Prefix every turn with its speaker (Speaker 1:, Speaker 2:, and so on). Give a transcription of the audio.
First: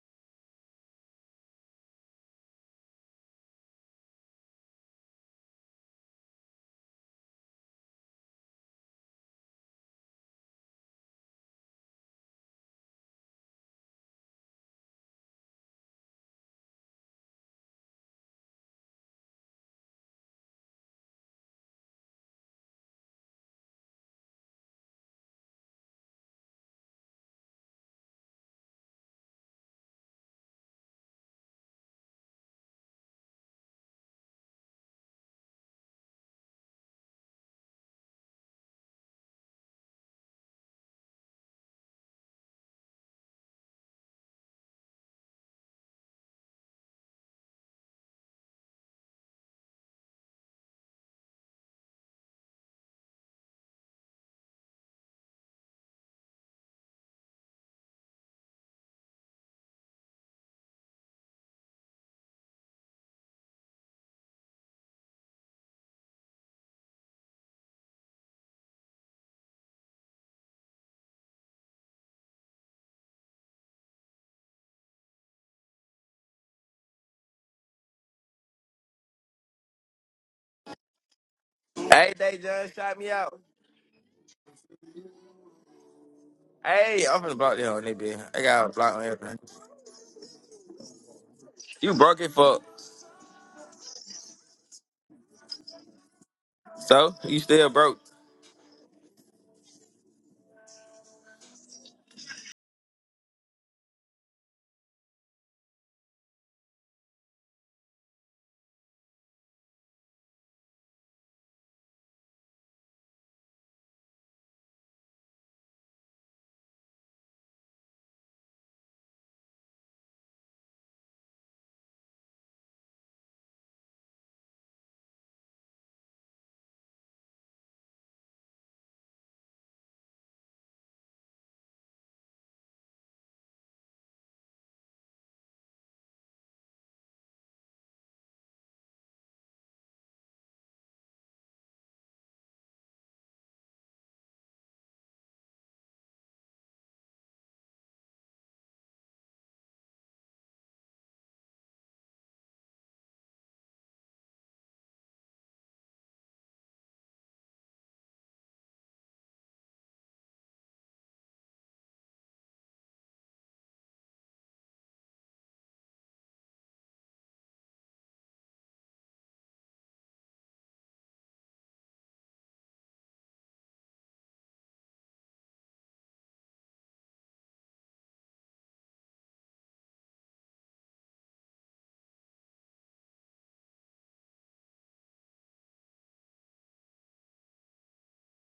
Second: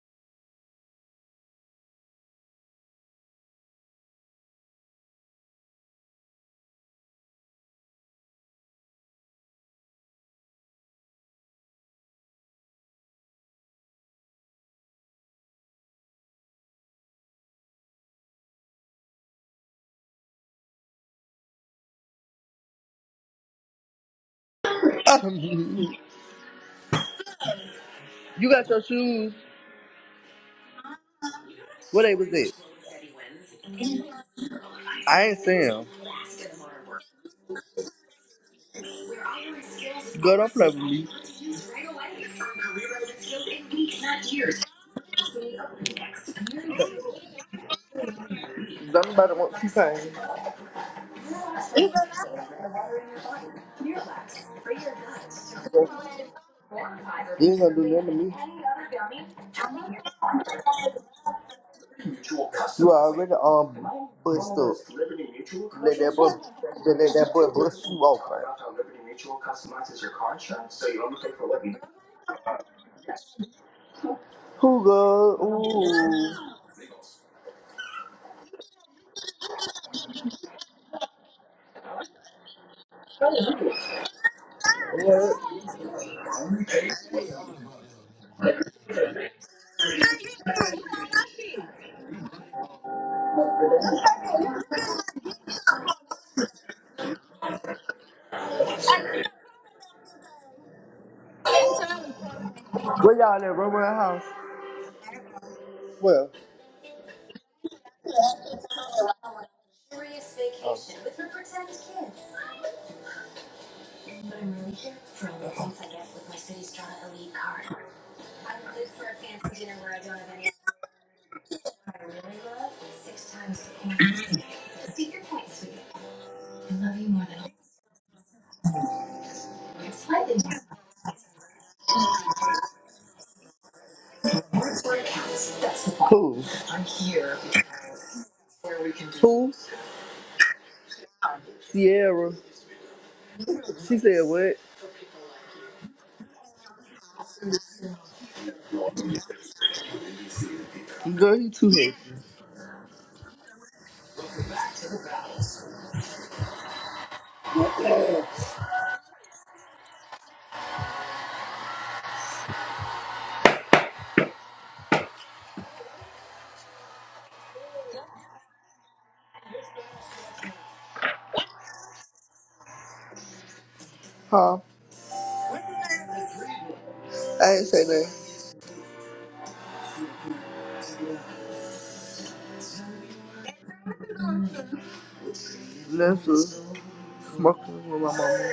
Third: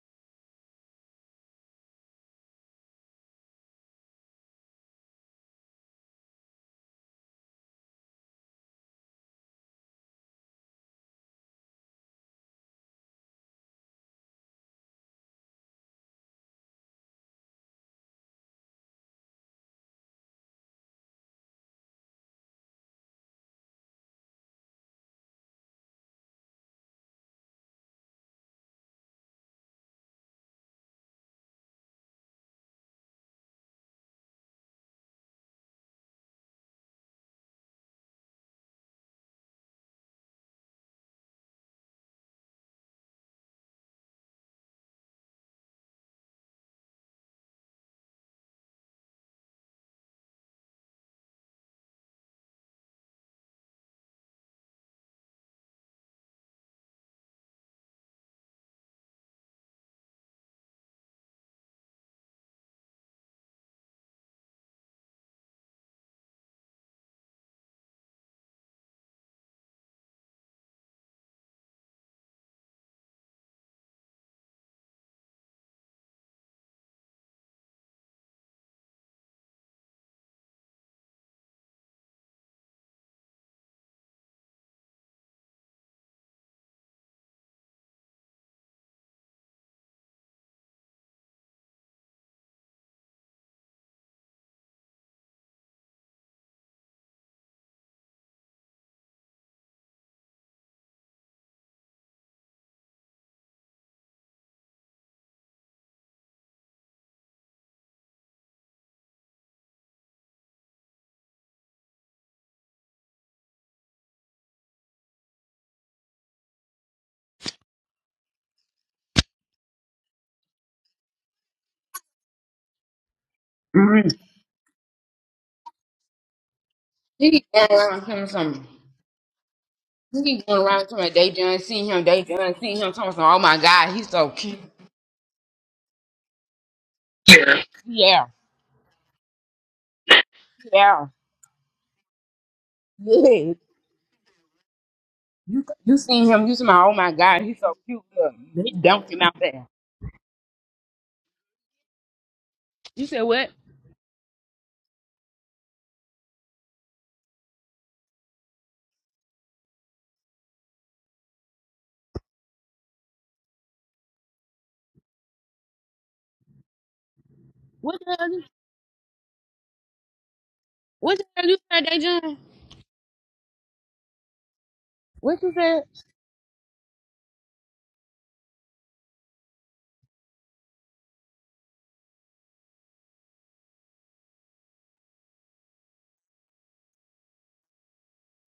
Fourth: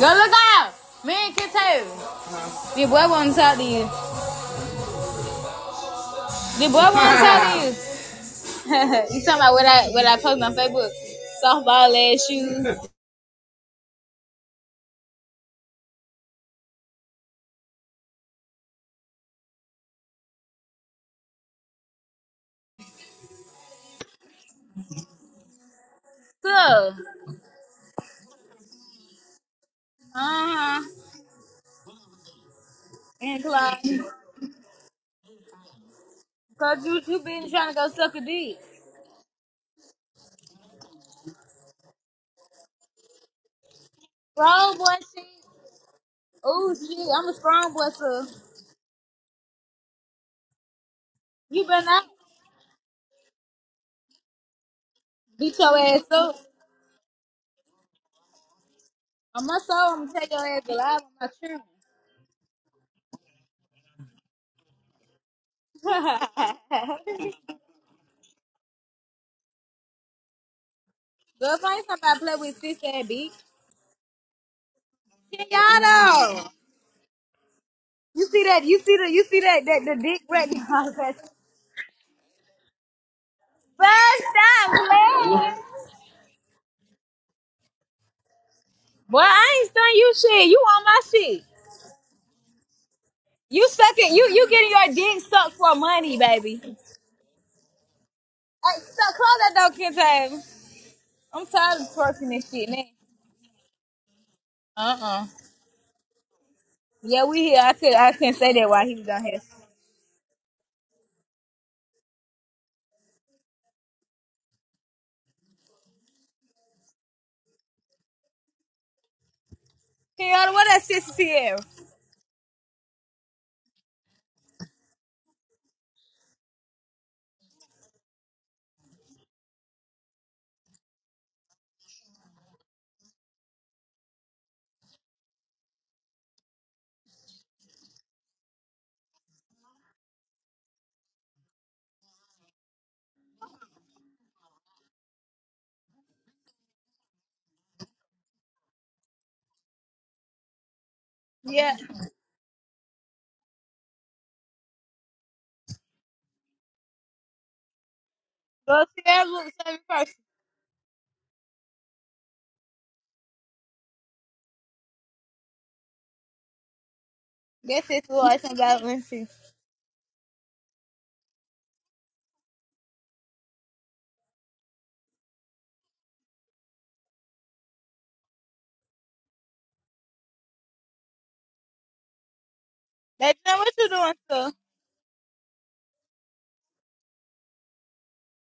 Speaker 1: Go look out. Me and Kid Taylor. The boy won't talk to you. The boy won't talk to you. you talking about what I what I post on Facebook? Softball ass shoes.
Speaker 2: you
Speaker 1: So,
Speaker 2: got your shoes.
Speaker 1: uh huh.
Speaker 2: What they was at?
Speaker 1: And Clyde.
Speaker 2: I ain't saying.
Speaker 1: Cause you you been trying to go suck a dick.
Speaker 2: Girl, don't play with me.
Speaker 1: Strong boy shit. Oh shit, I'm a strong boy, so
Speaker 2: Don't nobody want you paying.
Speaker 1: you better
Speaker 2: You
Speaker 1: not beat your ass up.
Speaker 2: ain't gonna do nothing to me.
Speaker 1: On my soul, I'm gonna take your ass alive on my
Speaker 2: You already um bust up. Let that
Speaker 1: children.
Speaker 2: boy, let that boy bust you open.
Speaker 1: go find somebody to play with sister and bitch.
Speaker 2: Who go?
Speaker 1: Get y'all
Speaker 2: Ooh.
Speaker 1: though. You see that? You see the? You see that? That the dick right now. First
Speaker 3: Hey, they just shot me out.
Speaker 1: stop man!
Speaker 3: Hey, I'm finna block them on that bitch. I got a block on
Speaker 1: Boy,
Speaker 3: everything.
Speaker 1: I ain't stunning you shit. You on my shit.
Speaker 3: You broke it, fuck.
Speaker 1: You sucking. You you getting your dick sucked for money, baby.
Speaker 3: So you still broke.
Speaker 1: Hey, so close that door, Kente. I'm tired of twerking this shit, man.
Speaker 2: Where y'all at? Run around house.
Speaker 1: Uh uh
Speaker 2: Well,
Speaker 1: Yeah, we here. I could I couldn't say that while he was down here. Kenyatta, what that sister Sierra?
Speaker 4: Mhm. He keep going around telling some. He keep going around to my day John, seeing him, day John, seeing him, talking some. Oh my God, he's so cute.
Speaker 2: who?
Speaker 4: Yeah,
Speaker 2: Who?
Speaker 4: yeah,
Speaker 2: Sierra.
Speaker 4: yeah.
Speaker 2: She said what?
Speaker 4: You you seen him? You see my? Oh my God, he's so cute. Look, they dumped him out there.
Speaker 2: Girl, you too
Speaker 1: Yeah.
Speaker 2: here.
Speaker 4: You said what?
Speaker 1: Well, Sierra looks seven first. That
Speaker 4: What
Speaker 1: sister
Speaker 4: the hell?
Speaker 1: was
Speaker 4: you-
Speaker 1: about Lindsay.
Speaker 4: What the hell you said, day John?
Speaker 2: Huh?
Speaker 4: What you said?
Speaker 2: I ain't say nothing.
Speaker 1: That's not what you doing, sir.
Speaker 2: That's a smoking with my mama.